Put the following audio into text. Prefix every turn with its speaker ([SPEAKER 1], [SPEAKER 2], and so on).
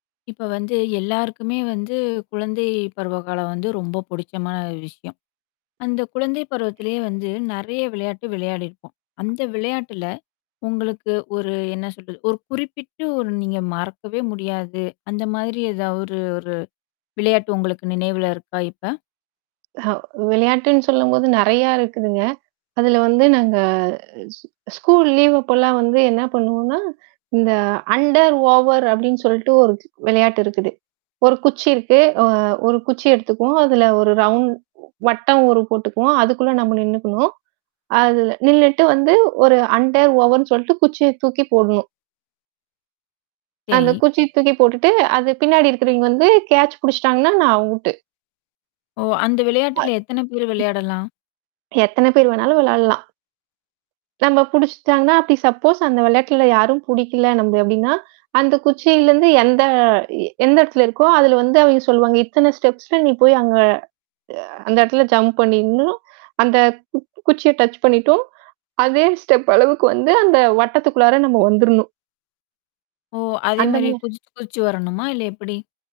[SPEAKER 1] இப்ப வந்து எல்லாருக்குமே வந்து குழந்தை பருவ காலம் வந்து ரொம்ப பிடிச்சமான விஷயம். அந்த குழந்தை பருவத்திலயே வந்து நெறைய விளையாட்டு விளையாடிருப்போம். அந்த விளையாட்டுல உங்களுக்கு ஒரு என்ன சொல்றது, ஒரு குறிப்பிட்டு ஒரு நீங்க மறக்கவே முடியாது. அந்த மாதிரி ஏதாவது ஒரு 1 விளையாட்டு உங்களுக்கு நினைவில இருக்கா இப்ப?
[SPEAKER 2] ஹ! விளையாட்டுன்னு சொல்லம்போது நெறையா இருக்குதுங்க. அதில வந்து நாங்க ஸ்கூல் லீவ் அப்போலாம் வந்து என்ன பண்ணுவோம்னா, இந்த அண்டர் ஓவர் அப்படின்னு சொல்லிட்டு 1 தி வெளையாட்டு இருக்குது. 1 குச்சி இருக்கு அ 1 குச்சி எடுத்துக்குவோம். அதில 1 ரவுண்ட் வட்டம் ஒரு போட்டுக்குவோம். அதுக்குள்ளே நம்ம நின்னுக்கணும். அதில நின்னுட்டு வந்து ஒரு அண்டர் ஓவருன்னு சொல்ட்டு குச்சிய தூக்கி போடணும். அந்த
[SPEAKER 1] சரி.
[SPEAKER 2] குச்சிய தூக்கி போட்டுட்டு, அது பின்னாடி இருக்கிறவிங்க வந்து கேட்ச் பிடிச்சிட்டாங்கன்னா, நான் அவுட்டு.
[SPEAKER 1] ஓ! அந்த
[SPEAKER 2] [unintelligible] ம்.
[SPEAKER 1] விளையாட்டில எத்தன பேர் விளையாடலாம்?
[SPEAKER 2] எத்தன பேர் வேணாலும் விளையாடலாம். நம்மள பிடிச்சிட்டாங்கனா, அப்படி சப்போஸ் அந்த விளையாட்ல யாரும் புடிக்கல நம்ப அப்டின்னா, அந்த குச்சியில இருந்து எந்த இ எந்த இடத்துல இருக்கோ, அதுல வந்து அவிங்க சொல்லுவாங்க. இத்தனை ஸ்டெப்ஸ்ல நீ போய் அங்க அ அந்த இடத்துல ஜம்ப் பண்ணிரனும். அந்த கு குச்சிய டச் பண்ணிட்டும் அதே ஸ்டெப் அளவுக்கு வந்து, அந்த வட்டத்துக்குள்ளார நம்ம வந்துரணும்.
[SPEAKER 1] ஓ! அதே
[SPEAKER 2] அந்த
[SPEAKER 1] மாதிரி
[SPEAKER 2] மா.
[SPEAKER 1] குதிச்சி குதிச்சி வரணுமா, இல்ல எப்படி?